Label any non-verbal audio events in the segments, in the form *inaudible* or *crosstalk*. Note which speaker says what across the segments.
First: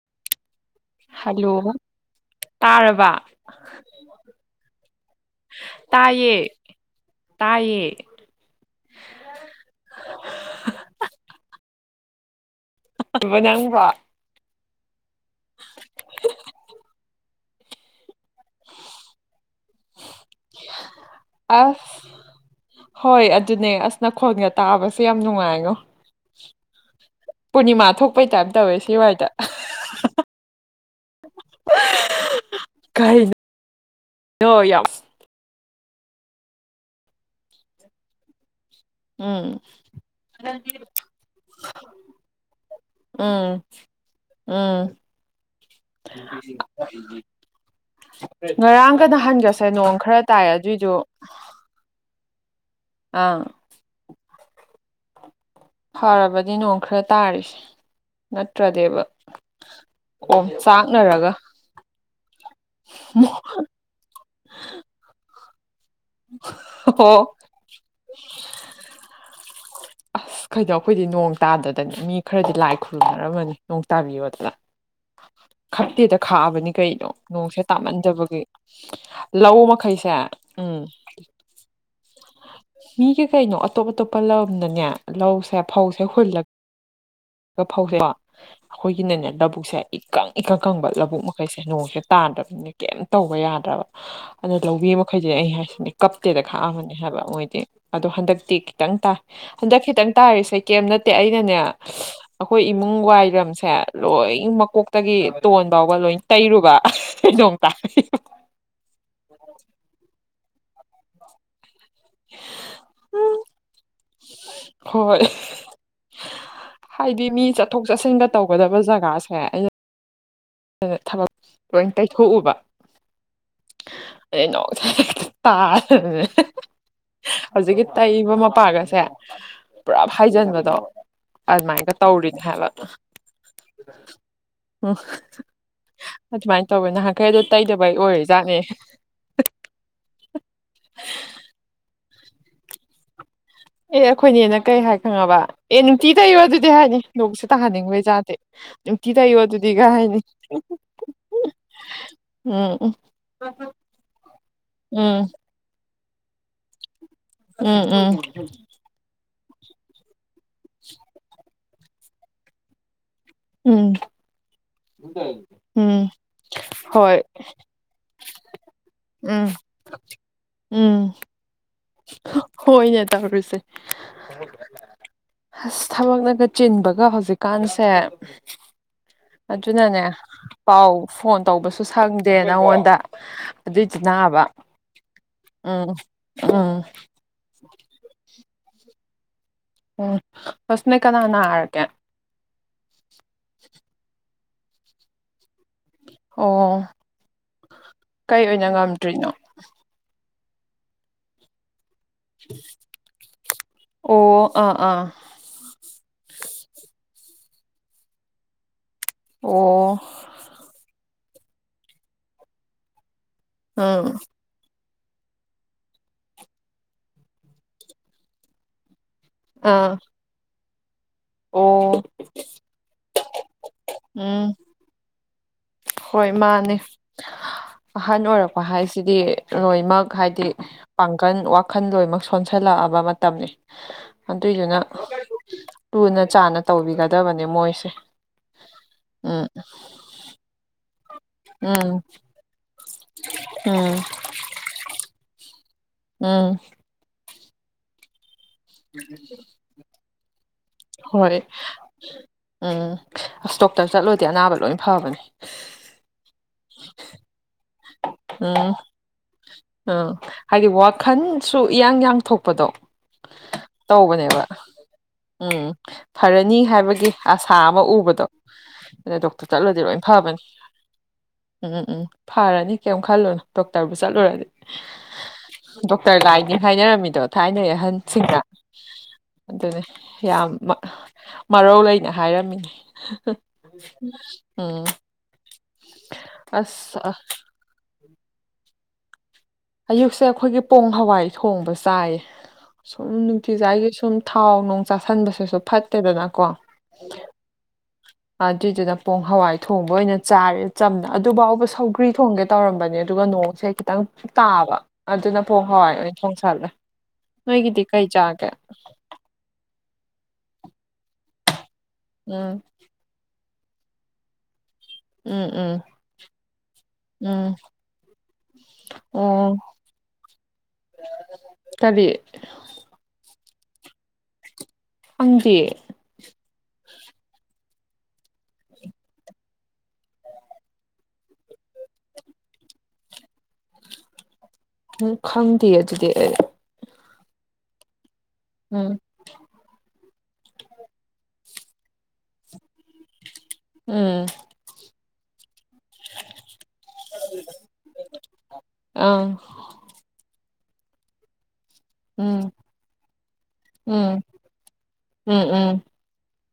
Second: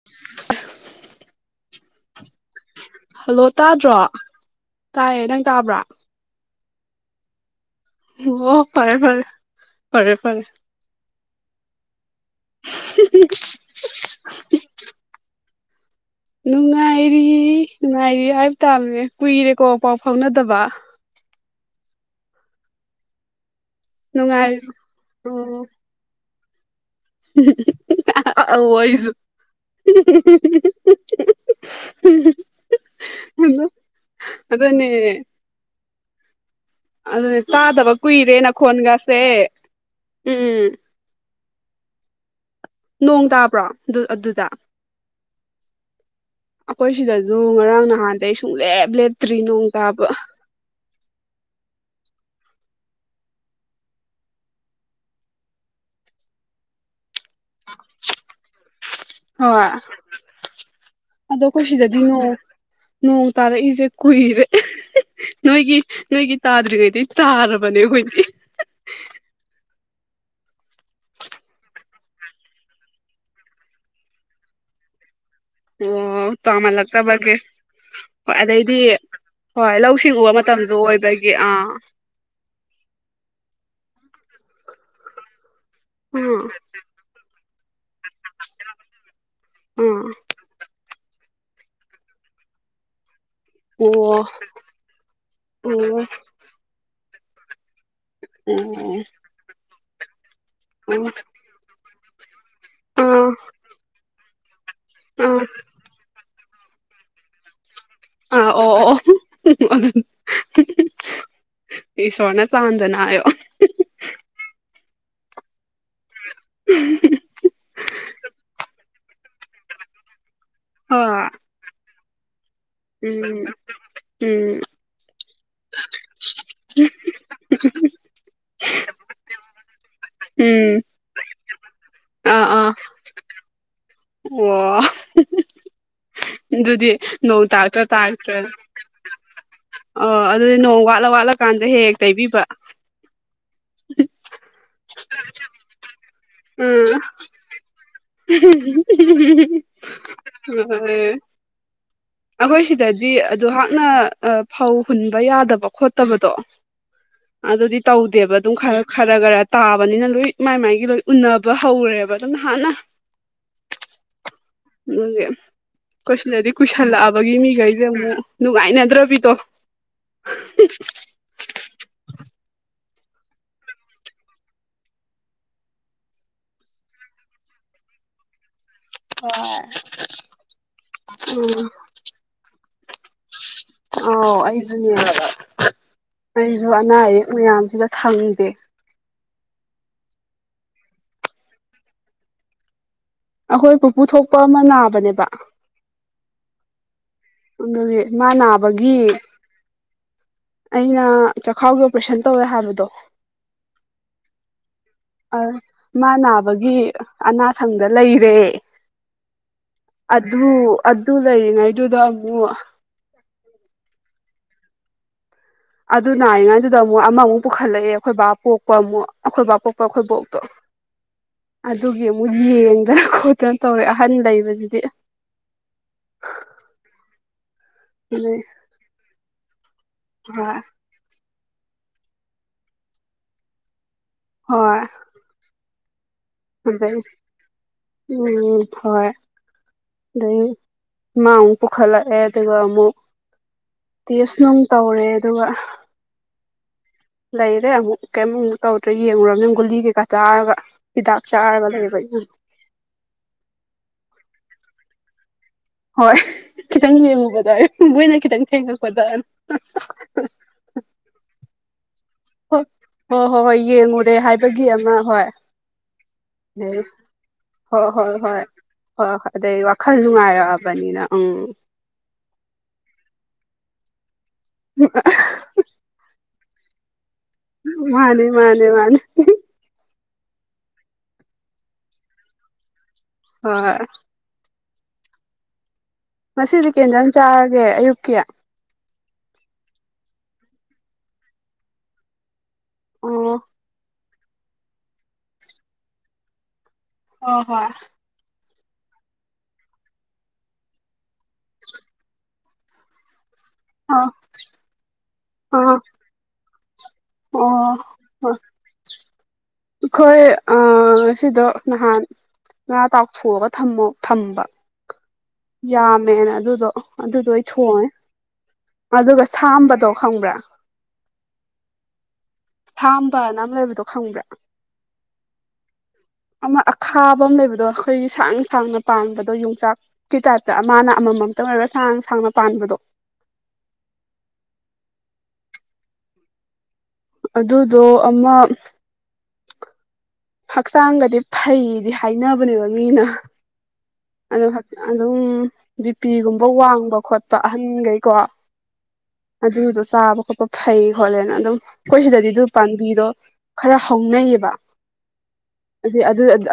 Speaker 1: *unintelligible*
Speaker 2: hello ꯇꯥꯔ
Speaker 1: hello ꯇꯥꯗ꯭ꯔꯣ ꯇꯥꯏꯌꯦ ꯅꯪ ꯇꯥꯕ꯭ꯔꯣ
Speaker 2: ꯇꯥꯢꯌꯦ ꯇꯥꯢꯌꯦ
Speaker 1: ꯑꯣ ꯐꯔꯦ ꯐꯔꯦ ꯐꯔꯦ ꯐꯔꯦ
Speaker 2: *unintelligible* ꯅꯪꯕꯣ
Speaker 1: ꯉꯥꯏꯔꯤ ꯅꯨꯡꯉꯥꯏꯔꯤ ꯍꯥꯏꯕ ꯇꯥꯕꯅꯤ ꯀꯨꯏꯔꯦꯀꯣ ꯄꯥꯎ ꯐꯥꯎꯅꯗꯕ
Speaker 2: ꯑꯁ ꯍꯣꯏ ꯑꯗꯨꯅꯦ ꯑꯁ ꯅꯈꯣꯜꯒ
Speaker 1: ꯅꯨꯡꯉꯥꯏ
Speaker 2: ꯇꯥꯕꯁꯦ ꯌꯥꯝ
Speaker 1: ꯎꯝ
Speaker 2: ꯅꯨꯡꯉꯥꯏꯉꯣ ꯄꯨꯔꯅꯤꯃꯥ ꯊꯣꯛꯄꯩ ꯇꯥꯏꯞ ꯇꯧꯋꯦ
Speaker 1: ꯑꯧ ꯑꯩꯁꯨ
Speaker 2: ꯁꯤꯋꯥꯏꯗ
Speaker 1: *unintelligible*
Speaker 2: ꯀꯩꯅꯣ
Speaker 1: *unintelligible*
Speaker 2: ꯌꯥꯝ
Speaker 1: ꯑꯗꯨꯅꯦ ꯑꯗꯨꯅꯦ ꯇꯥꯗꯕ ꯀꯨꯏꯔꯦ ꯅꯈꯣꯟꯒ
Speaker 2: ꯎꯝ
Speaker 1: ꯅꯣꯡ
Speaker 2: ꯎꯝ
Speaker 1: ꯇꯥꯕ꯭ꯔꯣ ꯑꯗꯨ ꯑꯗꯨꯗ
Speaker 2: ꯎꯝ
Speaker 1: ꯑꯩꯈꯣꯏ ꯁꯤꯗꯁꯨ ꯉꯔꯥꯡ ꯅꯍꯥꯟꯗꯒꯤ ꯁꯨꯡꯂꯦꯞ
Speaker 2: ꯉꯔꯥꯡꯒ
Speaker 1: ꯂꯦꯞꯇ꯭ꯔꯤ ꯅꯣꯡ
Speaker 2: ꯅꯍꯥꯟꯒꯁꯦ
Speaker 1: ꯇꯥꯕ
Speaker 2: ꯈꯔ ꯇꯥꯏ ꯑꯗꯨꯏꯗꯣ ꯑꯪ ꯐꯔꯕꯅꯝ ꯅꯣꯡ ꯈꯔ ꯇꯥꯔꯤꯁꯦ ꯅꯠꯇ꯭ꯔꯗꯤꯕ
Speaker 1: ꯍꯣꯏ
Speaker 2: ꯑꯣꯝ ꯆꯥꯛꯅꯔꯒ
Speaker 1: ꯑꯗꯣ ꯑꯩꯈꯣꯏ ꯁꯤꯗꯗꯤ ꯅꯣꯡ ꯅꯣꯡ ꯇꯥꯔꯛꯏꯁꯦ ꯀꯨꯏꯔꯦ *unintelligible* ꯅꯣꯏꯒꯤ ꯅꯣꯏꯒꯤ ꯇꯥꯗ꯭ꯔꯤꯉꯩꯗꯒꯤ
Speaker 2: ꯑꯣ
Speaker 1: ꯇꯥꯔꯕꯅꯦ ꯑꯩꯈꯣꯏꯗꯤ
Speaker 2: ꯑꯁ ꯀꯩꯅꯣ ꯑꯩꯈꯣꯏꯗꯤ ꯅꯣꯡ ꯇꯥꯗꯗꯅ ꯃꯤ ꯈꯔꯗꯤ ꯂꯥꯏ ꯈꯨꯔꯨꯝꯅꯔꯝꯃꯅꯤ ꯅꯣꯡ ꯇꯥꯕꯤꯌꯣꯗꯅ
Speaker 1: *unintelligible*
Speaker 2: ꯈꯞꯇꯦꯗ
Speaker 1: ꯑꯣ
Speaker 2: ꯈꯥꯛꯑꯕꯅꯤ ꯀꯩꯅꯣ
Speaker 1: ꯇꯥꯃꯜꯂꯛꯇꯕꯒꯤ
Speaker 2: ꯅꯣꯡꯁꯦ
Speaker 1: ꯍꯣꯏ
Speaker 2: ꯇꯥꯃꯟꯗꯕꯒꯤ
Speaker 1: ꯑꯗꯩꯗꯤ ꯍꯣꯏ ꯂꯧ
Speaker 2: ꯃꯈꯩꯁꯦ
Speaker 1: ꯁꯤꯡꯎꯕ ꯃꯇꯝꯁꯨ
Speaker 2: ꯎꯝ
Speaker 1: ꯑꯣꯏꯕ *unintelligible* ꯑ
Speaker 2: ꯃꯤꯒꯤ ꯀꯩꯅꯣ ꯑꯇꯣꯞ ꯑꯇꯣꯞꯄ ꯂꯝꯗꯅꯦ ꯂꯧꯁꯦ ꯐꯧꯁꯦ
Speaker 1: ꯑꯥ ꯑꯥ
Speaker 2: ꯍꯨꯜꯂꯒ ꯐꯧꯗꯣ ꯑꯩꯈꯣꯏꯒꯤꯅꯅꯦ ꯂꯧꯕꯨꯛꯁꯦ ꯏꯀꯪ ꯏꯀꯪ ꯀꯪꯕ ꯂꯧꯕꯨꯛ *unintelligible* ꯅꯣꯡꯁꯦ ꯇꯥꯗ꯭ꯔꯕꯅꯤꯅ ꯀꯩꯝ ꯇꯧꯕ ꯌꯥ *unintelligible*
Speaker 1: ꯑꯣ ꯑꯣ ꯑꯣ ꯑꯣ
Speaker 2: ꯑꯗꯅ ꯂꯧꯃꯤ ꯃꯈꯩꯁꯦ ꯑꯩ
Speaker 1: ꯑꯥ
Speaker 2: ꯍꯥꯏꯁꯤꯅꯦ ꯀꯞꯇꯦꯗ ꯈꯥꯛꯑꯃꯅꯤ ꯍꯥꯏꯕ ꯃꯣꯏꯗꯤ ꯑꯗꯣ ꯍꯟꯗꯛꯇꯤ ꯈꯤꯇꯪ ꯇꯥꯏ ꯍꯟꯗꯛ ꯈꯤꯇꯪ ꯇꯥꯔꯤꯁꯦ ꯀꯩꯝ ꯅꯠꯇꯦ ꯑꯩꯅꯅꯦ ꯑꯩꯈꯣꯏ ꯏꯃꯨꯡ
Speaker 1: ꯑꯥ
Speaker 2: ꯋꯥꯏꯔꯝꯁꯦ ꯂꯣꯏ ꯃꯀꯣꯛꯇꯒꯤ ꯇꯣꯟ ꯐꯥꯎꯕ ꯂꯣꯏ ꯇꯩꯔꯨꯕ *unintelligible* ꯅꯣꯡ ꯇꯥꯔꯛ *unintelligible*
Speaker 1: ꯑꯥ ꯑꯣ ꯑꯣ *unintelligible* ꯏꯁꯣꯔꯅ ꯆꯥꯟꯗꯅ ꯍꯥꯏꯌꯣ
Speaker 2: ꯍꯣꯏ ꯍꯥꯏꯗꯤ ꯃꯤ ꯆꯠꯊꯣꯛ ꯆꯠꯁꯤꯟꯒ ꯇꯧꯒꯗꯕ ꯖꯒꯥꯁꯦ ꯑꯩꯅ ꯑꯗꯨ
Speaker 1: ꯍꯣꯏ
Speaker 2: ꯊꯕꯛ ꯂꯣꯏ ꯇꯩꯊꯣꯛꯎꯕ
Speaker 1: ꯎꯝ ꯎꯝ
Speaker 2: *unintelligible* ꯇꯥꯗꯅꯅꯦ ꯍꯧꯖꯤꯛꯀꯤ ꯇꯩꯕ ꯃꯄꯥꯒꯁꯦ ꯄꯨꯂꯞ ꯍꯥꯏꯖꯤꯟꯕꯗꯣ
Speaker 1: ꯎꯝ
Speaker 2: ꯑꯗꯨꯃꯥꯏꯅꯒ ꯇꯧꯔꯤꯅꯦ
Speaker 1: ꯑꯥ
Speaker 2: ꯍꯥꯏꯕ
Speaker 1: ꯑꯥ ꯑꯣ
Speaker 2: *unintelligible* ꯑꯗꯨꯃꯥꯏꯅ ꯇꯧꯋꯦ
Speaker 1: ꯑꯗꯨꯗꯤ
Speaker 2: ꯅꯍꯥꯟꯈꯩ ꯑꯗꯨ
Speaker 1: ꯅꯣꯡ ꯇꯥꯔꯛꯇ꯭ꯔꯥ
Speaker 2: ꯇꯩꯗꯕꯩ
Speaker 1: ꯇꯥꯔꯛꯇ꯭ꯔꯥ
Speaker 2: ꯑꯣꯏꯔꯤꯖꯥꯠꯅꯦ
Speaker 1: ꯑꯣ ꯑꯗꯨꯗꯤ ꯅꯣꯡ ꯋꯥꯠꯂ ꯋꯥꯠꯂꯀꯥꯟꯗ ꯍꯦꯛ ꯍꯦꯛ ꯇꯩꯕꯤꯕ
Speaker 2: ꯑꯦ ꯑꯩꯈꯣꯏ ꯅꯦꯅ ꯀꯩ ꯍꯥꯏ ꯈꯪꯉꯕ ꯑꯦ ꯅꯨꯡꯇꯤ ꯇꯩꯌꯣ ꯑꯗꯨꯗꯤ
Speaker 1: ꯎꯝ
Speaker 2: ꯍꯥꯏꯅꯤ ꯅꯣꯡꯁꯨ ꯇꯥꯍꯟꯅꯤꯡꯕꯩꯖꯥꯗꯤ ꯅꯨꯡꯇꯤ ꯇꯩꯌꯣ ꯑꯗꯨꯗꯤꯒ ꯍꯥꯏꯅꯤ
Speaker 1: *unintelligible* ꯑꯩꯈꯣꯏ
Speaker 2: ꯎꯝ ꯎꯝ
Speaker 1: ꯁꯤꯗꯗꯤ ꯑꯗꯨꯍꯥꯛꯅ ꯑ ꯐꯧ ꯍꯨꯟꯕ
Speaker 2: ꯎꯝ
Speaker 1: ꯌꯥꯗꯕ ꯈꯣꯠ ꯐꯠꯇꯕꯗꯣ ꯑꯗꯨꯗꯤ
Speaker 2: ꯎꯝ ꯎꯝ
Speaker 1: ꯇꯧꯗꯦꯕ ꯑꯗꯨꯝ ꯈꯔ ꯈꯔ ꯈꯔ ꯇꯥꯕꯅꯤꯅ ꯂꯣꯏ ꯃꯥꯏ ꯃꯥꯏꯒꯤ ꯂꯣꯏ ꯎꯟꯅꯕ ꯍꯧꯔꯦꯕ ꯑꯗꯨꯝ ꯅꯍꯥꯟꯅ
Speaker 2: ꯎꯝ
Speaker 1: ꯑꯩꯈꯣꯏ ꯁꯤꯗꯗꯤ
Speaker 2: ꯍꯣꯏ
Speaker 1: ꯀꯨꯏꯁꯜꯂꯛꯑꯕꯒꯤ ꯃꯤꯈꯩꯁꯦ ꯑꯃꯨꯛ ꯅꯨꯡꯉꯥꯏꯅꯗ꯭ꯔꯕꯤꯗꯣ
Speaker 2: ꯎꯝ ꯎꯝ ꯍꯣꯏꯅꯦ ꯇꯧꯔꯤꯁꯦ ꯑꯁ ꯊꯕꯛꯅꯒ ꯆꯤꯟꯕꯒ ꯍꯧꯖꯤꯛꯀꯥꯟꯁꯦ ꯑꯗꯨꯅꯅꯦ ꯄꯥꯎ ꯐꯣꯟ
Speaker 1: ꯎꯝ
Speaker 2: ꯇꯧꯕꯁꯨ ꯁꯪꯗꯦ ꯅꯪꯉꯣꯟꯗ ꯑꯗꯨꯏꯗꯤ
Speaker 1: ꯑꯥꯎ
Speaker 2: ꯅꯥꯕ
Speaker 1: ꯑꯩꯁꯨꯅꯦ
Speaker 2: ꯎꯝ
Speaker 1: ꯑꯩꯁꯨ
Speaker 2: ꯎꯝ
Speaker 1: ꯑꯅꯥ ꯑꯌꯦꯛ ꯃꯌꯥꯝꯁꯤꯗ ꯁꯪꯗꯦ
Speaker 2: ꯑꯣ ꯑꯁ ꯅꯣꯏ ꯀꯅꯥ ꯅꯥꯔꯒ‌ꯦ
Speaker 1: ꯑꯈꯣꯏ ꯄꯨꯄꯨ ꯊꯣꯛꯄ ꯑꯃ ꯅꯥꯕꯅꯦꯕ
Speaker 2: ꯑꯣ
Speaker 1: ꯑꯗꯨꯒꯤ ꯃꯥ
Speaker 2: ꯀꯩ ꯑꯣꯏꯅ
Speaker 1: ꯅꯥꯕꯒꯤ
Speaker 2: ꯉꯝꯗ꯭ꯔꯤꯅꯣ
Speaker 1: ꯑꯩꯅ ꯆꯈꯥꯎꯒꯤ ꯑꯣꯄ꯭ꯔꯦꯁꯟ ꯇꯧꯋꯦ ꯍꯥꯏꯕꯗꯣ
Speaker 2: ꯑꯣ ꯑꯥ ꯑꯥ
Speaker 1: ꯑ ꯃꯥ ꯅꯥꯕꯒꯤ ꯑꯅꯥꯁꯪꯗ ꯂꯩꯔꯦ
Speaker 2: ꯑꯣ
Speaker 1: ꯑꯗꯨ ꯑꯗꯨ ꯂꯩꯔꯤꯉꯩꯗꯨꯗ ꯑꯃꯨꯛ
Speaker 2: ꯑꯝ
Speaker 1: ꯑꯗꯨ ꯅꯥꯔꯤꯉꯩꯗꯨꯗ ꯑꯃꯨꯛ ꯑꯃꯃꯨꯛ ꯄꯨꯈꯠꯂꯛꯑꯦ ꯑꯈꯣꯏ ꯕꯥ ꯄꯣꯛꯄ ꯑꯃꯨꯛ ꯑꯈꯣꯏ ꯕꯥ ꯄꯣꯛꯄ
Speaker 2: ꯑꯥ
Speaker 1: ꯑꯈꯣꯏ ꯕ‌ꯣꯛ
Speaker 2: ꯑꯣ
Speaker 1: ꯑꯗꯨꯒꯤ ꯑꯃꯨꯛ ꯌꯦꯡꯗꯅ ꯈꯣꯠꯇꯅ ꯇꯧꯔꯦ ꯑꯍꯟ
Speaker 2: ꯎꯝ
Speaker 1: ꯂꯩꯕꯁꯤꯗꯤ
Speaker 2: ꯍꯣꯏ ꯃꯥꯟꯅꯦ ꯑꯍꯟ
Speaker 1: ꯑꯗꯩ
Speaker 2: ꯑꯣꯏꯔꯛꯄ ꯍꯥꯏꯁꯤꯗꯤ ꯂꯣꯏꯃꯛ ꯍꯥꯏꯗꯤ
Speaker 1: ꯍꯣꯏ
Speaker 2: ꯄꯥꯡꯒꯟ ꯋꯥꯈꯟ ꯂꯣꯏꯃꯛ ꯁꯣꯟꯁꯜꯂꯛꯑꯕ ꯃꯇꯝꯅꯤ ꯑꯗꯨꯏꯗꯨꯅ
Speaker 1: ꯍꯣꯏ
Speaker 2: ꯂꯨꯅ ꯆꯥꯟꯅ
Speaker 1: ꯑꯗꯩ
Speaker 2: ꯇꯧꯕꯤꯒꯗꯕꯅꯦ ꯃꯣꯏꯁꯦ
Speaker 1: ꯎꯝ ꯍꯣꯏ
Speaker 2: ꯎꯝ
Speaker 1: ꯑꯗꯩ ꯃꯥ ꯑꯃꯨꯛ
Speaker 2: ꯎꯝ
Speaker 1: ꯄꯨꯈꯠꯂꯛꯑꯦ ꯑꯗꯨꯒ ꯑꯃꯨꯛ
Speaker 2: ꯎꯝ
Speaker 1: ꯇꯦꯁ ꯅꯨꯡ ꯇꯧꯔꯦ ꯑꯗꯨꯒ
Speaker 2: ꯎꯝ
Speaker 1: ꯂꯩꯔꯦ ꯑꯃꯨꯛ ꯀꯩꯝ ꯑꯃꯨꯛ ꯇꯧꯗ꯭ꯔꯦ ꯌꯦꯡꯉꯨꯔꯕꯅꯤꯅ ꯒꯨꯂꯤ ꯀꯩꯀꯥ ꯆꯥꯔꯒ ꯍꯤꯗꯥꯛ
Speaker 2: ꯍꯣꯏ
Speaker 1: ꯆꯥꯔ ꯂꯩꯕ ꯑꯩꯅ ꯑꯃꯨꯛ
Speaker 2: ꯎꯝ ꯑꯁ ꯗꯣꯛꯇꯔ ꯆꯠꯂꯨꯔꯗꯤ ꯑꯅꯥꯕ ꯂꯣꯏꯅ ꯐꯕꯅꯤ
Speaker 1: ꯍꯣꯏ ꯈꯤꯇꯪ ꯌꯦꯡꯉꯨꯕꯗ ꯃꯣꯏꯅ ꯈꯤꯇꯪ
Speaker 2: ꯎꯝ
Speaker 1: ꯊꯦꯡꯉꯛꯄꯗ
Speaker 2: ꯎꯝ ꯍꯥꯏꯗꯤ ꯋꯥꯈꯟꯁꯨ ꯏꯌꯥꯡ ꯌꯥꯡ
Speaker 1: ꯍꯣꯏ
Speaker 2: ꯊꯣꯛꯄꯗꯣ
Speaker 1: ꯍꯣꯏ ꯍꯣꯏ ꯍꯣꯏ ꯌꯦꯡꯉꯨꯔꯦ
Speaker 2: ꯇꯧꯕꯅꯦꯕ
Speaker 1: ꯍꯥꯏꯕꯒꯤ ꯑꯃ ꯍꯣꯏ
Speaker 2: ꯎꯝ ꯐꯔꯅꯤ
Speaker 1: ꯑꯗꯩ
Speaker 2: ꯍꯥꯏꯕꯒꯤ ꯑꯁꯥ ꯑꯃ
Speaker 1: ꯍꯣꯏ ꯍꯣꯏ
Speaker 2: ꯎꯕꯗꯣ
Speaker 1: ꯍꯣꯏ ꯍꯣꯏ
Speaker 2: ꯑꯗ
Speaker 1: ꯍꯣꯏ
Speaker 2: ꯗꯣꯛꯇꯔ
Speaker 1: ꯑꯗꯩ
Speaker 2: ꯆꯠꯂꯗꯤ
Speaker 1: ꯋꯥꯈꯜ
Speaker 2: ꯂꯣꯏ ꯐꯕꯅꯤ
Speaker 1: ꯅꯨꯡꯉꯥꯏꯔꯛꯑꯕꯅꯤꯅ
Speaker 2: ꯎꯝ ꯎꯝ ꯐꯔꯅꯤ ꯀꯩꯝ ꯈꯜꯂꯨꯅ ꯗꯣꯛꯇꯔꯕꯨ ꯆꯠꯂꯨꯔꯗꯤ
Speaker 1: *unintelligible*
Speaker 2: ꯗꯣꯛꯇꯔ ꯂꯥꯏꯅꯤ ꯍꯥꯏꯅꯔꯝꯃꯤꯗꯣ ꯊꯥꯏꯅꯩ
Speaker 1: ꯃꯥꯅꯦ
Speaker 2: ꯑꯍꯟꯁꯤꯡꯅ
Speaker 1: ꯃꯥꯅꯦ ꯃꯥꯅꯦ
Speaker 2: ꯑꯗꯨꯅꯦ ꯌꯥꯝ ꯃ ꯃꯔꯧ ꯂꯩꯅ ꯍꯥꯏꯔꯝꯃꯤꯅꯦ
Speaker 1: ꯍꯣꯏ
Speaker 2: ꯎꯝ
Speaker 1: ꯉꯁꯤꯗꯤ ꯀꯩ ꯏꯟꯖꯥꯡ
Speaker 2: ꯑꯁ
Speaker 1: ꯆꯥꯔꯒꯦ ꯑꯌꯨꯛꯀꯤ
Speaker 2: ꯑꯌꯨꯛꯁꯦ ꯈꯣꯏꯒꯤ ꯄꯣꯡ ꯍꯋꯥꯏ ꯊꯣꯡꯕ ꯆꯥꯏꯌꯦ ꯁꯨꯝ
Speaker 1: ꯑꯣ
Speaker 2: ꯅꯨꯡꯇꯤꯖꯥꯏꯒꯤ ꯁꯨꯝ ꯊꯥꯎ ꯅꯨꯡ ꯆꯥꯥꯁꯟꯕꯁꯤꯁꯨ ꯐꯠꯇꯦꯗꯅꯀꯣ
Speaker 1: ꯍꯣ ꯍꯣꯏ
Speaker 2: ꯑꯗꯨꯏꯗꯨꯅ ꯄꯣꯡ ꯍꯋꯥꯏ ꯊꯣꯡꯕ ꯑꯣꯏꯅ ꯆꯥꯔꯦ ꯆꯝꯅ ꯑꯗꯨꯐꯥꯎꯕ ꯁꯧꯒ꯭ꯔꯤ ꯊꯣꯡꯒ‌ꯦ ꯇꯧꯔꯝꯕꯅꯦ ꯑꯗꯨꯒ ꯅꯣꯡꯁꯦ
Speaker 1: ꯑ
Speaker 2: ꯈꯤꯇꯪ ꯇꯥꯕ ꯑꯗꯨꯅ
Speaker 1: ꯑ
Speaker 2: ꯄ‍ꯣꯡ
Speaker 1: ꯑꯣ
Speaker 2: ꯍꯋꯥꯏ ꯑꯣꯏꯅ ꯊꯣꯡꯁꯜꯂꯦ ꯅꯣꯏꯒꯤꯗꯤ ꯀꯩꯆꯥꯒꯦ
Speaker 1: ꯑꯈꯣꯏ ꯑꯥ ꯉꯁꯤꯗꯣ ꯅꯍꯥꯟ
Speaker 2: ꯎꯝ
Speaker 1: ꯉꯥ ꯇꯥꯎꯊꯣꯛꯑꯒ ꯊꯝꯃꯣ ꯊꯝꯕ
Speaker 2: ꯎꯝ ꯎꯝ
Speaker 1: ꯌꯥꯝꯃꯦꯅ ꯑꯗꯨꯗꯣ ꯑꯗꯨꯗꯣ ꯑꯣꯏ
Speaker 2: ꯎꯝ
Speaker 1: ꯊꯣꯡꯉꯦ ꯑꯗꯨꯒ
Speaker 2: ꯑꯣ
Speaker 1: ꯁꯥꯝꯕꯗꯣ ꯈꯪꯕ꯭ꯔꯥ
Speaker 2: ꯀꯔꯤ
Speaker 1: ꯁꯥꯝꯕꯅ ꯑꯃ ꯂꯩꯕꯗꯣ ꯈꯪꯕ꯭ꯔꯥ
Speaker 2: ꯈꯪꯗꯤꯌ‍ꯦ
Speaker 1: ꯑꯃ ꯑꯈꯥꯕ ꯑꯃ ꯂꯩꯕꯗꯣ ꯈꯣꯏꯒꯤ ꯁꯥꯡꯅ ꯁꯥꯡꯅ ꯄꯥꯟꯕꯗꯣ ꯌꯣꯡꯆꯥꯛ ꯀꯤ ꯇꯥꯏꯞꯇ ꯃꯥꯅ ꯑꯃꯃꯝꯇꯪ ꯑꯣꯏꯔꯒ ꯁꯥꯡ ꯁꯥꯡꯅ ꯄꯥꯟꯕꯗꯣ
Speaker 2: ꯍꯝ ꯈꯪꯗꯤꯌꯦ ꯗꯨꯗꯤ ꯑꯩ
Speaker 1: ꯑꯗꯨꯗꯣ ꯑꯃ
Speaker 2: ꯎꯝ
Speaker 1: ꯍꯛꯆꯥꯡꯒꯗꯤ ꯐꯩꯗꯤ ꯍꯥꯏꯅꯕꯅꯦꯕ ꯃꯤꯅ
Speaker 2: ꯎꯝ
Speaker 1: ꯑꯣ ꯑꯗꯨꯝ ꯕꯤꯄꯤꯒꯨꯝꯕ ꯋꯥꯡꯕ ꯈꯣꯠꯄ ꯑꯍꯟꯒꯩꯀꯣ
Speaker 2: ꯑꯥ
Speaker 1: ꯑꯗꯨꯗꯣ ꯆꯥꯕ ꯈꯣꯠꯄ ꯐꯩ ꯈꯣꯠꯂꯦꯅ ꯑꯗꯨꯝ ꯑꯩꯈꯣꯏ ꯁꯤꯗꯗꯤ ꯑꯗꯨ
Speaker 2: ꯎꯝ
Speaker 1: ꯄꯥꯝꯕꯤꯗꯣ ꯈꯔ
Speaker 2: ꯎꯝ
Speaker 1: ꯍꯧꯅꯩꯌꯦꯕ
Speaker 2: ꯎꯝ ꯎꯝ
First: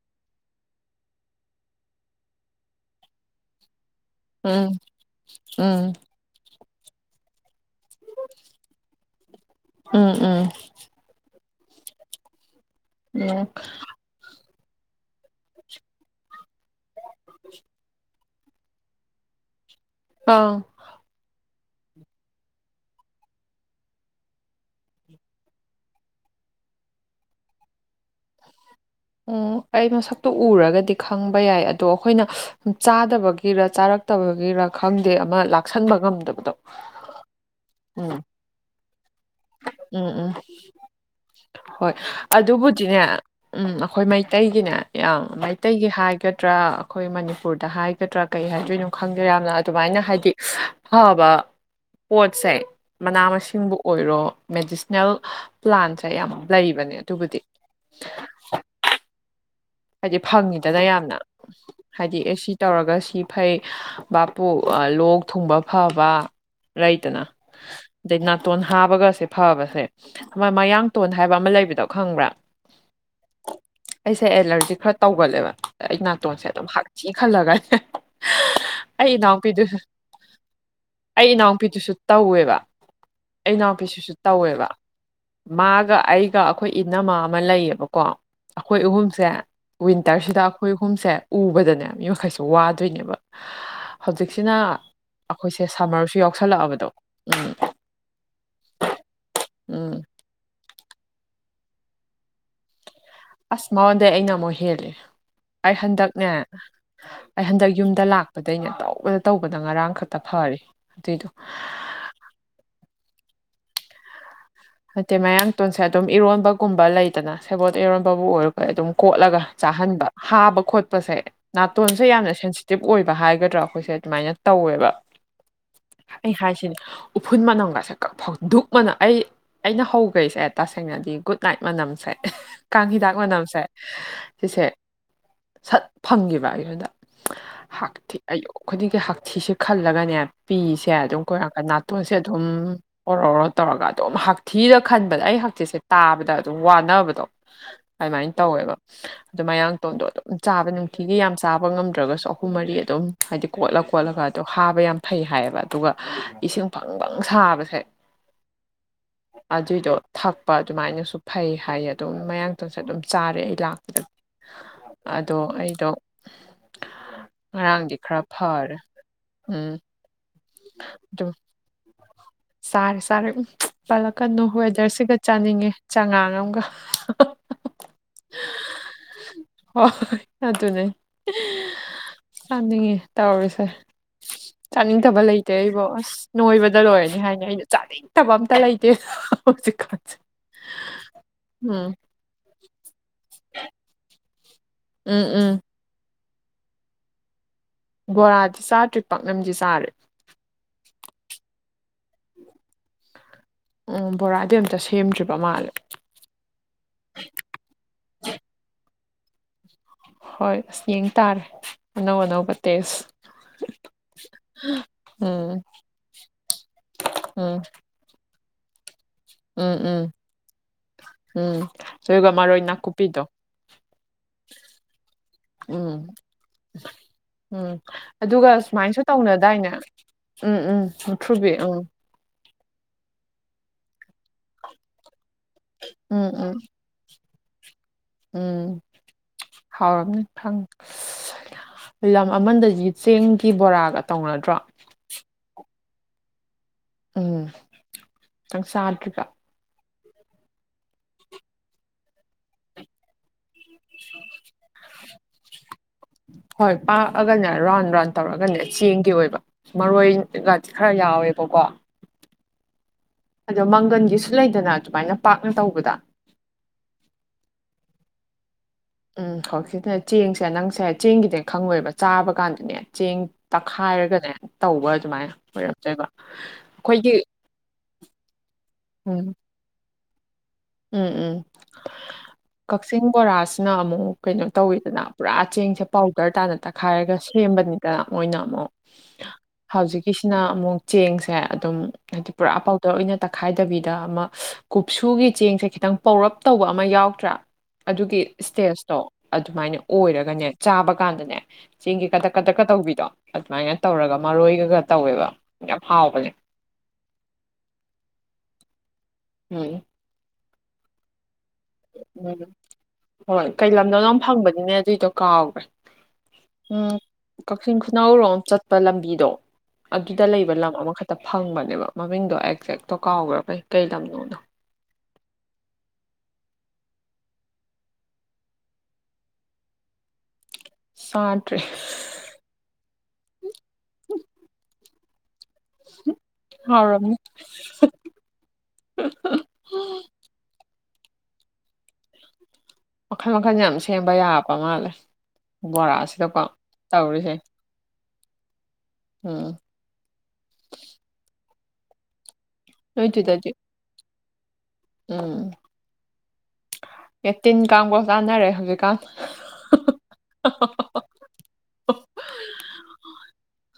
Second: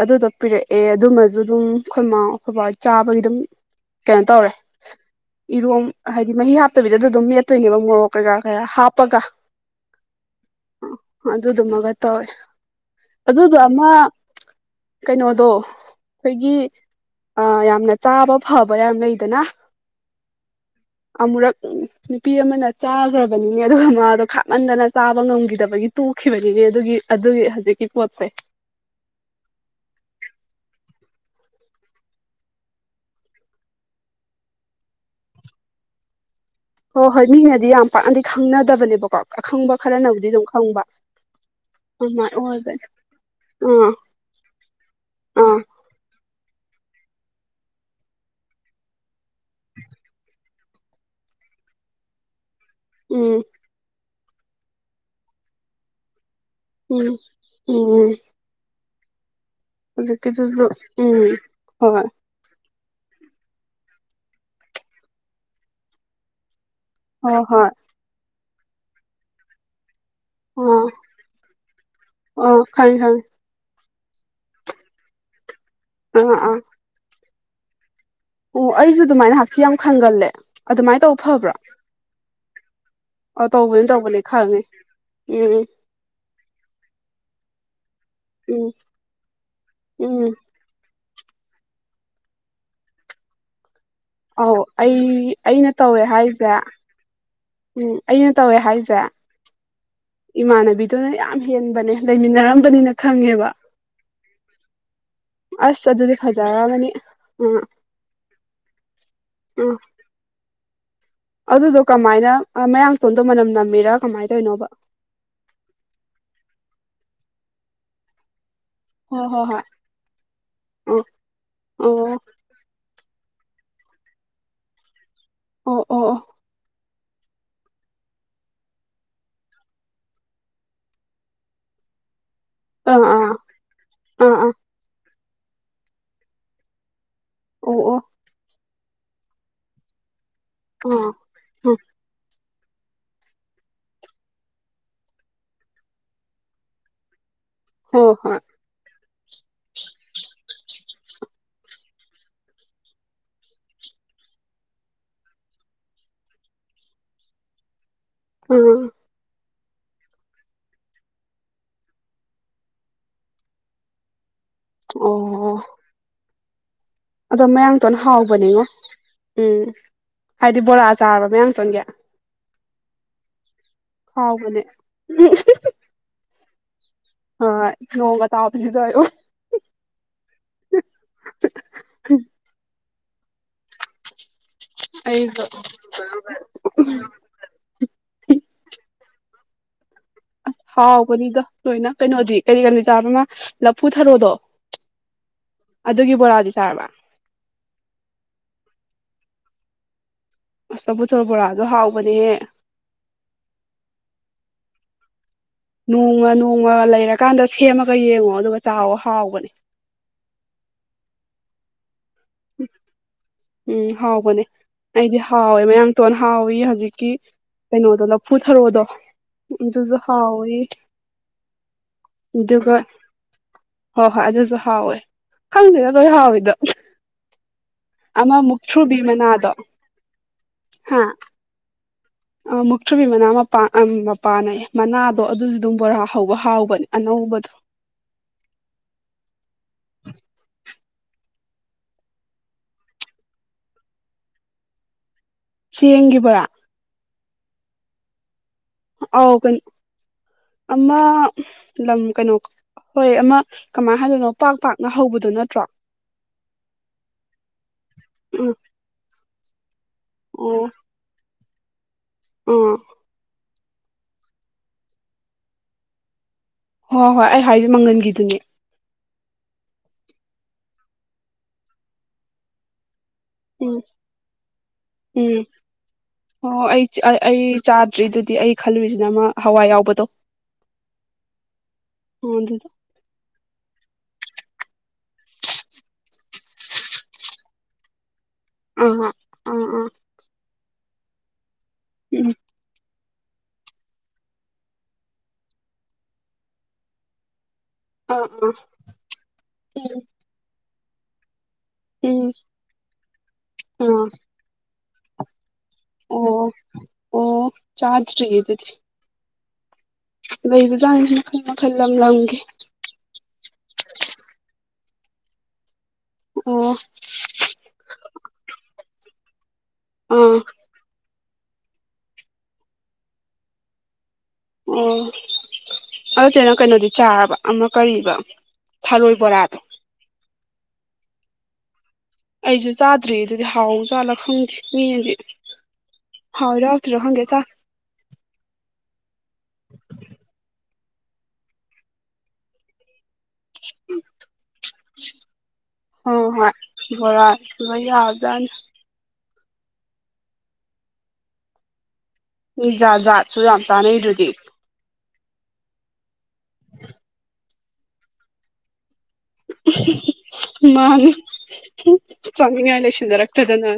Speaker 1: ꯑꯗꯨꯗꯣ ꯄꯤꯔꯛꯑꯦ ꯑꯗꯨꯃꯁꯨ ꯑꯗꯨꯝ ꯑꯩꯈꯣꯏꯃꯥꯎ ꯑꯩꯐꯣꯏꯕ ꯆꯥꯕꯒꯤ ꯑꯗꯨꯝ ꯀꯩꯅꯣ ꯇꯧꯔꯦ
Speaker 2: ꯎꯝ
Speaker 1: ꯏꯔꯣꯝ
Speaker 2: ꯎꯝ
Speaker 1: ꯍꯥꯏꯗꯤ ꯃꯍꯤ ꯍꯥꯞꯇꯕꯤꯗ ꯑꯗꯨꯝ ꯃꯦꯠꯇꯣꯏꯅꯦꯕ ꯃꯣꯔꯣꯛ ꯀꯩꯀꯥ ꯀꯩꯔꯥ ꯍꯥꯞꯄꯒ
Speaker 2: ꯎꯝ
Speaker 1: ꯑꯗꯨꯗꯨꯃꯒ ꯇꯧꯋꯦ
Speaker 2: ꯎꯝ ꯎꯝ
Speaker 1: ꯑꯗꯨꯗꯣ ꯑꯃ ꯀꯩꯅꯣꯗꯣ ꯑꯩꯈꯣꯏꯒꯤ ꯌꯥꯝꯅ ꯆꯥꯕ ꯐꯥꯕ ꯌꯥꯝꯅ ꯂꯩꯗꯅ
Speaker 2: ꯑꯥ
Speaker 1: ꯑꯃꯨꯔꯛ ꯅꯨꯄꯤ ꯑꯃꯅ ꯆꯥꯒ꯭ꯔꯕꯅꯤꯅꯦ ꯑꯗꯨꯒ ꯃꯥꯗꯣ ꯈꯥꯞꯃꯟꯗꯅ ꯆꯥꯕ ꯉꯝꯈꯤꯗꯕꯒꯤ ꯇꯣꯛꯈꯤꯕꯅꯤꯅꯦ ꯑꯗꯨꯒꯤ ꯑꯗꯨꯒꯤ ꯍꯧꯖꯤꯛꯀꯤ ꯄꯣꯠꯁꯦ
Speaker 2: ꯎꯝ ꯑꯩ ꯃꯁꯛꯇꯣ ꯎꯔꯒꯗꯤ ꯈꯪꯕ ꯌꯥꯏ ꯑꯗꯣ ꯑꯩꯈꯣꯏꯅ ꯆꯥꯗꯕꯒꯤꯔ ꯆꯥꯔꯛ ꯐꯠꯇꯕꯒꯤꯔꯥ ꯈꯪꯗꯦ ꯑꯃ ꯂꯥꯛꯁꯟꯕ ꯉꯝꯗꯕꯗꯣ
Speaker 1: ꯍꯣꯏ ꯍꯣꯏ ꯃꯤꯅꯗꯤ ꯌꯥꯝ
Speaker 2: ꯎꯝ
Speaker 1: ꯄꯥꯛꯑꯗꯤ ꯈꯪꯅꯗꯕꯅꯦꯕꯀꯣ ꯑꯈꯪꯕ
Speaker 2: ꯎꯝ
Speaker 1: ꯈꯔꯅꯕꯨꯗꯤ
Speaker 2: ꯎꯝ
Speaker 1: ꯑꯗꯨꯝ ꯈꯪꯕ
Speaker 2: ꯍꯣꯏ
Speaker 1: ꯑꯗꯨꯃꯥꯏꯅ ꯑꯣꯏꯕꯅꯦ
Speaker 2: ꯑꯗꯨꯕꯨꯗꯤꯅꯦ ꯎꯝ
Speaker 1: ꯑꯥ
Speaker 2: ꯑꯩꯈꯣꯏ ꯃꯩꯇꯩꯒꯤꯅꯦ
Speaker 1: ꯑꯥ
Speaker 2: ꯃꯩꯇꯩꯒꯤ ꯍꯥꯏꯒꯗ꯭ꯔꯥ ꯑꯩꯈꯣꯏ ꯃꯅꯤꯄꯨꯔꯗ ꯍꯥꯏꯒꯗ꯭ꯔꯥ ꯀꯩ ꯍꯥꯏꯗꯣꯏꯅꯣ ꯈꯪꯗꯦ ꯌꯥꯝꯅ ꯑꯗꯨꯃꯥꯏꯅ ꯍꯥꯏꯗꯤ ꯐꯕ ꯄꯣꯠꯁꯦ ꯃꯅꯥ
Speaker 1: ꯎꯝ
Speaker 2: ꯃꯁꯤꯡꯕꯨ ꯑꯣꯏꯔꯣ ꯃꯦꯗꯤꯁꯅꯦꯜ ꯄ꯭ꯂꯥꯟꯁꯦ ꯌꯥꯝ ꯂꯩꯕꯅꯦ
Speaker 1: ꯎꯝ
Speaker 2: ꯑꯗꯨꯕꯨꯗꯤ
Speaker 1: ꯎꯝ
Speaker 2: ꯍꯥꯏꯗꯤ
Speaker 1: ꯍꯧꯖꯤꯛꯀꯤꯗꯨꯁꯨ
Speaker 2: ꯐꯪꯉꯤꯗꯅ ꯌꯥꯝꯅ
Speaker 1: ꯎꯝ ꯍꯣꯏ
Speaker 2: ꯍꯥꯏꯗꯤ ꯑꯦ ꯁꯤ ꯇꯧꯔꯒ ꯁꯤ ꯐꯩ ꯚꯕꯥꯄꯨ ꯂꯣꯛ ꯊꯨꯡꯕ ꯐꯕ ꯂꯩꯗꯅ
Speaker 1: ꯍꯣꯏ ꯍꯣꯏ
Speaker 2: ꯑꯗꯩ ꯅꯥꯇꯣꯟ ꯍꯥꯞꯕꯒꯁꯦ ꯐꯕꯁꯦ ꯑꯃ
Speaker 1: ꯑꯥ
Speaker 2: ꯃꯌꯥꯡꯇꯣꯟ ꯍꯥꯏꯕ ꯑꯃ ꯂꯩꯕꯗꯣ ꯈꯪꯕ꯭ꯔꯥ
Speaker 1: ꯑꯥ ꯈꯪꯉꯦ
Speaker 2: ꯑꯩꯁꯦ ꯑꯦꯂꯔꯖꯤ ꯁꯤ ꯈꯔ ꯇꯧꯒꯜꯂꯦꯕ ꯑꯩ
Speaker 1: ꯈꯪꯉꯦ
Speaker 2: ꯅꯥꯇꯣꯟꯁꯦ
Speaker 1: ꯑꯥ ꯑꯥ
Speaker 2: ꯑꯗꯨꯝ ꯍꯊꯤ ꯈꯜꯂꯒꯅꯦ
Speaker 1: ꯑꯣ ꯑꯩꯁꯨ
Speaker 2: ꯑꯩ
Speaker 1: ꯑꯗꯨꯃꯥꯏꯅ ꯍꯛꯊꯤ ꯌꯥꯝ
Speaker 2: ꯏꯅꯥꯎꯄꯤꯗꯨꯁꯨ
Speaker 1: ꯈꯟꯒꯜꯂꯦ ꯑꯗꯨꯃꯥꯏꯅ ꯇꯧꯕ
Speaker 2: ꯑꯩ
Speaker 1: ꯐꯕ꯭ꯔꯥ
Speaker 2: ꯏꯅꯥꯎꯅꯨꯄꯤꯗꯨꯁꯨ ꯇꯧꯋꯦꯕ
Speaker 1: ꯑ
Speaker 2: ꯑꯩ
Speaker 1: ꯇꯧꯕꯅꯤ
Speaker 2: ꯏꯅꯥꯎꯄꯤꯁꯤꯁꯨ
Speaker 1: ꯇꯧꯕꯅꯤ ꯈꯪꯉꯦ
Speaker 2: ꯇꯧꯋꯦꯕ
Speaker 1: ꯎꯝ
Speaker 2: ꯃꯥꯒ ꯑꯩꯒ ꯑꯩꯈꯣꯏ ꯏꯅꯃ ꯑꯃ ꯂꯩꯌꯦꯕꯀꯣ
Speaker 1: ꯎꯝ
Speaker 2: ꯑꯩꯈꯣꯏ ꯑꯍꯨꯝꯁꯦ
Speaker 1: ꯎꯝ
Speaker 2: ꯋꯤꯟꯇꯔꯁꯤꯗ ꯑꯩꯈꯣꯏ ꯑꯍꯨꯝꯁꯦ ꯎꯕꯗꯅꯦ ꯃꯤ ꯃꯈꯩꯁꯨ ꯋꯥꯗꯣꯏꯅꯦꯕ ꯍꯧꯖꯤꯛꯁꯤꯅ
Speaker 1: ꯑꯧ ꯑꯩ
Speaker 2: ꯑꯩꯈꯣꯏꯁꯦ
Speaker 1: ꯑꯩꯅ ꯇꯧꯋꯦ
Speaker 2: ꯁꯝꯃꯔꯁꯨ
Speaker 1: ꯍꯥꯏꯁꯦ
Speaker 2: ꯌꯥꯎꯁꯜꯂꯛꯑꯕꯗꯣ ꯎꯝ
Speaker 1: ꯎꯝ ꯑꯩꯅ ꯇꯧꯋꯦ ꯍꯥꯏꯁꯦ
Speaker 2: ꯎꯝ
Speaker 1: ꯏꯃꯥꯟꯅꯕꯤꯗꯨꯅ ꯌꯥꯝ ꯍꯦꯟꯕꯅꯦ ꯂꯩꯃꯤꯟꯅꯔꯝ
Speaker 2: ꯑꯁ ꯃꯉꯣꯟꯗꯩ ꯑꯩꯅ ꯑꯃꯨꯛ ꯍꯦꯜꯂꯤ ꯑꯩ
Speaker 1: ꯑꯁ ꯑꯗꯨꯗꯤ
Speaker 2: ꯍꯟꯗꯛꯅꯦ
Speaker 1: ꯐꯖꯔꯝꯃꯅꯤ
Speaker 2: ꯑꯩ
Speaker 1: ꯎꯝ
Speaker 2: ꯍꯟꯗꯛ ꯌꯨꯝꯗ ꯂꯥꯛꯄꯗꯩꯅ ꯇꯧꯕꯗ ꯇꯧꯕꯗ
Speaker 1: ꯎꯝ
Speaker 2: ꯉꯔꯥꯡ ꯈꯛꯇ ꯐꯔꯤ ꯑꯗꯨꯏꯗꯣ
Speaker 1: ꯑꯗꯨꯗꯣ ꯀꯃꯥꯏꯅ ꯃꯌꯥꯡꯊꯣꯟꯗꯣ ꯃꯅꯝ ꯅꯝꯃꯤꯔꯥ ꯀꯃꯥꯏꯅ ꯇꯧꯔꯤꯅꯣꯕ
Speaker 2: ꯍꯥꯏꯠꯇꯦ ꯃꯌꯥꯡ ꯇꯣꯟꯁꯦ ꯑꯗꯨꯝ ꯏꯔꯣꯟꯕꯒꯨꯝꯕ ꯂꯩꯗꯅ ꯁꯦꯕꯣꯠ ꯏꯔꯣꯟꯕꯕꯨ ꯑꯣꯏꯔ ꯍꫭꯏ ꯑꯗꯨꯝ
Speaker 1: ꯍꯣꯏ
Speaker 2: ꯀꯣꯠꯂꯒ
Speaker 1: ꯍꯣꯏ ꯍꯣꯏ
Speaker 2: ꯆꯥꯍꯟꯕ ꯍꯥꯕ
Speaker 1: ꯑꯣ
Speaker 2: ꯈꯣꯠꯄꯁꯦ
Speaker 1: ꯑꯣ
Speaker 2: ꯅꯥꯇꯣꯟꯁꯦ ꯌꯥꯝꯅ ꯤꯞ ꯑꯣꯏꯕ ꯍꯥꯏꯒꯗ꯭ꯔꯥ ꯑꯩꯈꯣꯏꯁꯦ ꯑꯗꯨꯃꯥꯏꯅ ꯇꯧꯋꯦꯕ
Speaker 1: ꯑꯣ ꯑꯣ ꯑꯣ
Speaker 2: ꯑꯩ ꯍꯥꯏꯁꯤꯅꯦ ꯎꯐꯨꯟ ꯃꯅꯝꯒꯁꯦ ꯀ ꯐ ꯙꯛꯃꯅ ꯑꯩ ꯑꯩꯅ ꯍꯧꯈꯔꯤꯁꯦ ꯇꯁꯦꯡꯅꯗꯤ ꯒꯨꯗ ꯅꯥꯏꯠ ꯃꯅꯝꯁꯦ ꯀꯥꯡ
Speaker 1: ꯑꯥ
Speaker 2: ꯍꯤꯗꯥꯛ
Speaker 1: ꯑꯥ
Speaker 2: ꯃꯅꯝꯁꯦ
Speaker 1: ꯑꯥ ꯑꯥ
Speaker 2: ꯁꯤꯁꯦ ꯁꯠ ꯐꯪꯈꯤꯕ ꯑꯩꯉꯣꯟꯗ
Speaker 1: ꯑꯣ
Speaker 2: ꯍꯥꯛꯇꯤ ꯑꯌꯛ ꯈꯨꯗꯤꯡꯒꯤ ꯍꯛꯊꯤꯁꯦ ꯈꯜꯂꯒꯅꯦ ꯄꯤꯁꯦ ꯑꯗꯨꯝ ꯑꯩꯈꫭꯏꯔꯀ ꯅꯥꯇꯣꯟꯁꯦ ꯑꯗꯨꯝ ꯑꯣꯔꯣ ꯑꯣꯔꯣ ꯇꯧꯔꯒ ꯑꯗꯨꯝ ꯍꯥ ꯊꯤꯔ ꯈꯟꯕꯗ ꯑꯩ ꯍꯛꯆꯦꯠꯁꯦ ꯇꯥꯕꯗ ꯑꯗꯨꯝ ꯋꯥꯅꯕꯗꯣ ꯑꯗꯨꯃꯥꯏꯅ ꯇꯧꯋꯦꯕ
Speaker 1: INAUDIBLE
Speaker 2: ꯑꯗꯨ ꯃꯌꯥꯡꯇꯣꯟꯗꯣ ꯑꯗꯨꯝ ꯆꯥꯕ ꯅꯨꯡꯇꯤꯒꯤ ꯌꯥꯝ ꯆꯥꯕ ꯉꯝꯗ꯭ꯔꯒꯁꯨ ꯑꯍꯨꯝ ꯃꯔꯤ ꯑꯗꯨꯝ ꯍꯥꯏꯗꯤ ꯀꯣꯠꯂ ꯀꯣꯠꯂꯒ ꯑꯗꯨꯣ ꯍꯥꯕ ꯌꯥꯝ ꯐꯩ ꯍꯥꯏꯌꯦꯕ ꯑꯗꯨꯒ ꯏꯁꯤꯡ ꯐꯪ ꯐꯪ ꯁꯥꯕꯁꯦ
Speaker 1: ꯎꯝ
Speaker 2: ꯑꯗꯨꯏꯗꯣ ꯊꯛꯄ ꯑꯗꯨꯃꯥꯏꯅꯁꯨ ꯐꯩ ꯍꯥꯏꯌꯦ ꯑꯗꯨꯝ ꯃꯌꯥꯡꯇꯪꯁꯨ ꯑꯗꯨꯝ ꯆꯥꯔꯦ ꯑꯩ ꯂꯥꯛꯄꯗꯗꯒꯤ ꯑꯗꯣ
Speaker 1: ꯑꯣ
Speaker 2: ꯑꯩꯗꯣ
Speaker 1: ꯑꯗꯣ
Speaker 2: ꯉꯔꯥꯡꯗꯤ
Speaker 1: ꯃꯌꯥꯡꯇꯣꯟ
Speaker 2: ꯈꯔ
Speaker 1: ꯍꯥꯎꯕꯅꯤꯉꯣ
Speaker 2: ꯐꯔꯦ
Speaker 1: ꯎꯝ ꯍꯥꯏꯗꯤ ꯕꯣꯔꯥ ꯆꯥꯔꯕ
Speaker 2: ꯑꯗꯨꯝ
Speaker 1: ꯃꯌꯥꯡꯇꯣꯟꯒꯤ
Speaker 2: ꯆꯥꯔꯦ ꯆꯥꯔꯦ ꯄꯜꯂꯛꯀꯅꯨ
Speaker 1: ꯍꯥꯎꯕꯅꯦ
Speaker 2: ꯋꯦꯗꯔꯁꯤꯒ ꯆꯥꯅꯤꯡꯉꯦ ꯆꯉꯥꯡ ꯑꯃꯒ
Speaker 1: ꯑ ꯅꯣꯡꯒ ꯇꯥꯎꯁꯤꯗꯣ
Speaker 2: ꯍꯣꯏ ꯍꯣꯏ ꯑꯗꯨꯅꯦ ꯆꯥꯅꯤꯡꯉꯦ ꯇꯧꯔꯤꯁꯦ ꯆꯥꯅꯤꯡꯗꯕ
Speaker 1: ꯑꯩꯗꯣ
Speaker 2: ꯂꯩꯇꯦ ꯑꯩꯕꯨꯣ ꯑꯁ ꯅꯣꯏꯕꯗ ꯂꯣꯏꯔ ꯀ ꯍꯥꯏꯅꯤ ꯑꯩꯅꯣ ꯆꯥꯅꯤꯡꯗꯕ ꯑꯝꯇ ꯂꯩꯇꯦ ꯍꯧꯖꯤꯛꯀꯥꯟꯁꯦ
Speaker 1: ꯑꯁ ꯍꯥꯎꯒꯅꯤꯗ
Speaker 2: ꯎꯝ
Speaker 1: ꯂꯣꯏꯅ ꯀꯩꯅꯣꯗꯤ ꯀꯔꯤ ꯀꯖꯥꯕꯃ ꯂꯐꯨꯊꯔꯣꯗꯣ
Speaker 2: ꯎꯝ ꯎꯝ
Speaker 1: ꯑꯗꯨꯒꯤ ꯕꯣꯔꯥꯗꯤ ꯆꯥꯔꯕ
Speaker 2: ꯕꯣꯔꯥꯗꯤ ꯆꯥꯗ꯭ꯔꯤ ꯄꯥꯛꯅꯝꯗꯤ ꯆꯥꯔꯦ
Speaker 1: ꯑꯁꯇ ꯂꯐꯨꯊꯔꫭ ꯕꯣꯔꯥꯁꯨ ꯍꯥꯎꯕꯅꯦꯍꯦ
Speaker 2: ꯑꯣ ꯕꯣꯔꯥꯗꯤ ꯑꯝꯇ ꯁꯦꯝꯗ꯭ꯔꯤꯕ ꯃꯥꯜꯂꯦ
Speaker 1: ꯅꯣꯡꯉ ꯅꯣꯡꯉ ꯂꯩꯔꯀꯥꯟꯗ ꯁꯦꯝꯃꯒ ꯌꯦꯡꯉꯣ ꯑꯗꯨꯒ ꯆꯥꯎꯕ ꯍꯥꯎꯕꯅꯤ
Speaker 2: ꯍꯣꯏ ꯑꯁ ꯌꯦꯡ ꯇꯥꯔꯦ ꯑꯅꯧ ꯑꯅꯧꯕ ꯇꯦꯁ
Speaker 1: ꯎꯝ ꯍꯥꯎꯕꯅꯦ ꯑꯩꯗꯤ ꯍꯥꯎꯋꯦ
Speaker 2: ꯎꯝ
Speaker 1: ꯃꯌꯥꯡꯇꯣꯟ ꯍꯥꯎꯋꯤ ꯍꯧꯖꯤꯛꯀꯤ
Speaker 2: ꯎꯝ
Speaker 1: ꯀꯩꯅꯣꯗꯣ ꯂꯧ ꯐꯨ ꯊꯔꯑꯣꯗꯣ
Speaker 2: ꯎꯝ
Speaker 1: ꯑꯗꯨꯁꯨ
Speaker 2: ꯎꯝ
Speaker 1: ꯍꯥꯎꯑꯣ
Speaker 2: ꯎꯝ ꯑꯗꯨꯒ ꯃꯔꯣꯏ
Speaker 1: ꯑꯗꯨꯒꯒ
Speaker 2: ꯅꯥꯀꯨꯞꯄꯤꯗꯣ
Speaker 1: ꯍꯣꯏ ꯍꯣꯏ ꯑꯗꯨꯁꯨ ꯍꯥꯎꯋꯦ ꯈꯪꯗꯦꯅ
Speaker 2: ꯎꯝ
Speaker 1: ꯂꯣꯏ ꯍꯥꯎꯋꯤꯗꯣ
Speaker 2: ꯎꯝ
Speaker 1: ꯑꯃ
Speaker 2: ꯑꯗꯨꯒ
Speaker 1: ꯃꯨꯛꯊ꯭ꯔꯨꯕꯤ
Speaker 2: ꯁꯨꯃꯥꯏꯁꯨ
Speaker 1: ꯃꯅꯥꯗꯣ
Speaker 2: ꯇꯧꯅꯗꯥꯏꯅꯦ ꯎꯝ ꯎꯝ ꯃꯨꯊ꯭ꯔꯨꯕꯤ ꯎꯝ
Speaker 1: ꯑ ꯃꯨꯛꯊꯨꯕꯤ ꯃꯅꯥ ꯃꯄꯥ ꯃꯄꯥꯥꯟꯅꯩ ꯃꯅꯥꯗꯣ ꯑꯗꯨꯁꯨ ꯑꯗꯨꯝ ꯕꯣꯔꯥ
Speaker 2: ꯎꯝ
Speaker 1: ꯍꯧꯕ
Speaker 2: ꯎꯝ
Speaker 1: ꯍꯥꯎꯕꯅꯦ ꯑꯅꯕꯣ
Speaker 2: ꯎꯝ ꯍꯥꯎꯔꯝꯅꯤ ꯈꯪ ꯂꯝ ꯑꯃꯗꯗꯤ ꯆꯦꯡꯒꯤ ꯕꯣꯔꯥꯒ ꯇꯧꯅꯗ꯭ꯔꯣ
Speaker 1: ꯆꯦꯡꯒꯤꯕꯣꯔꯥ
Speaker 2: ꯎꯝ ꯈꯤꯇꯪ ꯆꯥꯗ꯭ꯔꯤꯕ
Speaker 1: ꯑꯥꯎ ꯀꯩꯅꯣ ꯑꯃ ꯂꯝ ꯀꯩꯅꯣ ꯍꯣꯏ ꯑꯃ ꯀꯃꯥꯏꯅ ꯍꯥꯏꯗꯣꯏꯅꯣ ꯄꯥꯛ ꯄꯥꯛꯅ ꯍꯧꯕꯗꯨꯣ ꯅꯠꯇ꯭ꯔꯣ
Speaker 2: ꯍꯣꯏ ꯄꯥꯛꯑꯒꯅꯦ ꯔꯥꯎꯟ ꯔꯥꯎꯟ
Speaker 1: ꯎꯝ
Speaker 2: ꯇꯧꯔꯒꯅꯦ ꯆꯦꯡꯒꯤ ꯑꯣꯏꯕ ꯃꯔꯣꯏꯒ
Speaker 1: ꯑꯣ
Speaker 2: ꯈꯔ ꯌꯥꯎꯋꯦꯕꯀꯣ
Speaker 1: ꯎꯝ
Speaker 2: ꯑꯗꯣ ꯃꯪꯒꯟꯒꯤꯁꯨ ꯂꯩꯗꯅ ꯑꯗꯨꯃꯥꯏꯅ ꯄꯥꯛꯅ ꯇꯧꯕꯗ
Speaker 1: ꯍꯣꯏ ꯍꯣꯏ ꯑꯩ ꯍꯥꯏꯁꯦ ꯃꯪꯒꯟꯒꯤꯗꯨꯅꯦ
Speaker 2: ꯎꯝ ꯍꯧꯖꯤꯛ ꯁꯤꯅ ꯆꯦꯡꯁꯦ ꯅꯪꯁꯦ ꯆꯦꯡꯒꯤꯗꯤ ꯈꯪꯉꯣꯏꯕ ꯆꯥꯕ ꯀꯥꯟꯗꯅꯦ ꯆꯦꯡ
Speaker 1: ꯎꯝ
Speaker 2: ꯇꯛꯈꯥꯏꯔꯒꯅꯦ ꯇꯧꯕ ꯑꯗꯨꯃꯥꯏꯅ
Speaker 1: ꯎꯝ
Speaker 2: ꯑꯣꯏꯔꯝꯆꯩꯕ
Speaker 1: ꯑꯣ ꯑꯩ
Speaker 2: ꯑꯩꯈꯣꯏꯒꯤ
Speaker 1: ꯑꯩ ꯆꯥꯗ꯭ꯔꯤ ꯑꯗꯨꯗꯤ ꯑꯩ ꯈꯜꯂꯨꯏꯁꯤꯅ ꯑꯃ
Speaker 2: ꯎꯝ
Speaker 1: ꯍꯋꯥꯏ ꯌꯥꯎꯕꯗꯣ
Speaker 2: ꯎꯝ ꯎꯝ
Speaker 1: ꯑꯗꯨꯗꯣ
Speaker 2: ꯀ ꯀꯛꯆꯤꯡ ꯕꯣꯔꯥꯁꯤꯅ ꯑꯃꯨꯛ ꯀꯩꯅꯣ ꯇꯧꯋꯤꯗꯅ ꯄꯨꯔꯥ ꯆꯦꯡꯁꯦ ꯄꯥꯎꯗꯔ ꯇꯥꯅ ꯇꯛꯈꯥꯏꯔꯒ ꯁꯦꯝꯕꯅꯤ ꯀ ꯑꯣꯏꯅ ꯑꯃꯨꯛ
Speaker 1: ꯑ ꯑ ꯑ
Speaker 2: ꯀꯁꯤꯅ ꯑꯃꯨꯛ ꯆꯦꯡꯁꯦ ꯑꯗꯨꯝ ꯍꯥꯏꯗꯤ
Speaker 1: ꯎꯝ
Speaker 2: ꯄꯨꯔꯥ ꯄꯥꯎ ꯇꯅ ꯇꯛꯈꯥꯏꯗꯕꯤꯗ ꯑꯃ ꯀꯨꯞꯁꯨꯒꯤ ꯆꯦꯡꯁꯦ ꯈꯤꯇꯪ ꯄꯧꯔꯞ ꯇꯧꯕ ꯑꯃ ꯌꯥꯎꯗ꯭ꯔꯥ
Speaker 1: ꯑꯥ
Speaker 2: ꯑꯗꯨꯒꯤ
Speaker 1: ꯑꯥ
Speaker 2: ꯏꯁꯇꯦꯖꯇꯣ ꯑꯗꯨꯃꯥꯏꯅ
Speaker 1: ꯎꯝ
Speaker 2: ꯑꯣꯏꯔꯒꯅꯦ ꯆꯥꯕ ꯀꯥꯟꯗꯅꯦ ꯆꯦꯡꯒꯤ
Speaker 1: ꯎꯝ
Speaker 2: ꯀꯊꯛ ꯀꯊꯛꯀ ꯇꯧꯕꯤꯗꯣ ꯑꯗꯨꯃꯥꯏꯅ
Speaker 1: ꯑꯥ
Speaker 2: ꯇꯧꯔꯒ ꯃꯔꯣꯏꯒꯒ ꯇꯧꯋꯦꯕ ꯌꯥꯝ ꯍꯥꯎꯕꯅꯦ
Speaker 1: ꯑꯣ ꯑꯣ ꯆꯥꯗꯔꯤ ꯑꯗꯨꯗꯤ
Speaker 2: ꯎꯝ
Speaker 1: ꯂꯩꯕꯖꯥꯠꯁ ꯃꯈꯜ ꯃꯈꯜ ꯂꯝ ꯂꯝꯒꯤꯦ
Speaker 2: ꯎꯝ ꯍꯣꯏ ꯀꯩ ꯂꯝꯗꯣꯗ ꯐꯪꯕꯅꯤꯅꯦ ꯑꯗꯨꯏꯗꯣ ꯀꯥꯎꯈ꯭ꯔꯦ
Speaker 1: ꯑꯣ
Speaker 2: ꯎꯝ ꯀꯥꯛꯆꯤꯡ ꯈꯨꯅꯥꯎꯔꯣꯝ ꯆꯠꯄ ꯂꯝꯕꯤꯗꯣ ꯑꯗꯨꯗ
Speaker 1: ꯑꯥ
Speaker 2: ꯂꯩꯕ ꯂꯝ ꯑꯃꯈꯛ ꯇ ꯐꯪꯕꯅꯦꯕ ꯃꯃꯤꯡꯗꯣ ꯑꯦꯛꯖꯦꯛꯇꯣ ꯀꯥꯥꯥꯎꯒ꯭ꯔꯥꯕꯩ ꯀꯩ ꯂꯝꯅꯣꯗꯣ
Speaker 1: ꯑꯣ ꯑꯗꯨꯆꯦ ꯅꯪ ꯀꯩꯅꯣꯗꯤ ꯆꯥꯔꯕ ꯑꯃ ꯀꯔꯤꯕ ꯊꯔꯣꯏ ꯕꯣꯔꯥꯗꯣ
Speaker 2: ꯆꯥꯗꯔꯤ
Speaker 1: ꯑꯩꯖꯨ ꯆꯥꯗ꯭ꯔꯤ ꯑꯗꯨꯗꯤ ꯍꯥꯎꯖꯥꯠꯂ ꯈꯪꯗꯦ ꯃꯤꯅꯗꯤ ꯍꯥꯎꯏꯔ ꯍꯥꯎꯇꯔꯤꯔꯥ
Speaker 2: ꯍꯥꯎꯔꯝꯅꯤ
Speaker 1: ꯈꯪꯗꯦ ꯆꯥ
Speaker 2: ꯃꯈꯜ ꯃꯈꯜ ꯌꯥꯝ ꯁꯦꯝꯕ ꯌꯥꯕ ꯃꯥꯜꯂꯦ
Speaker 1: ꯍꯣꯏ
Speaker 2: ꯕꯣꯔꯥꯁꯤꯗꯀꯣ
Speaker 1: ꯍꯣꯏ ꯕꯣꯔꯥ
Speaker 2: ꯇꯧꯔꯤꯁꯦ
Speaker 1: ꯂꯣꯏ ꯌꯥꯕꯖꯥꯠꯅꯤ
Speaker 2: ꯎꯝ
Speaker 1: ꯃꯤ ꯖꯥꯠ ꯖꯥꯠꯁꯨ
Speaker 2: ꯅꯣꯏꯗꯨꯗꯗꯤ
Speaker 1: ꯌꯥꯝ ꯆꯥꯅꯩ ꯗꯨꯗꯤ
Speaker 2: ꯎꯝ ꯑꯦ ꯇꯤꯟ ꯀꯥꯡꯕꯧ ꯆꯥꯟꯅꯔꯦ ꯍꯧꯖꯤꯛꯀꯥꯟ
Speaker 1: ꯃꯥꯟꯅꯤ ꯆꯥꯅꯤꯉꯥꯏ ꯂꯩꯁꯤꯟꯅꯔꯛꯇꯗ ꯅ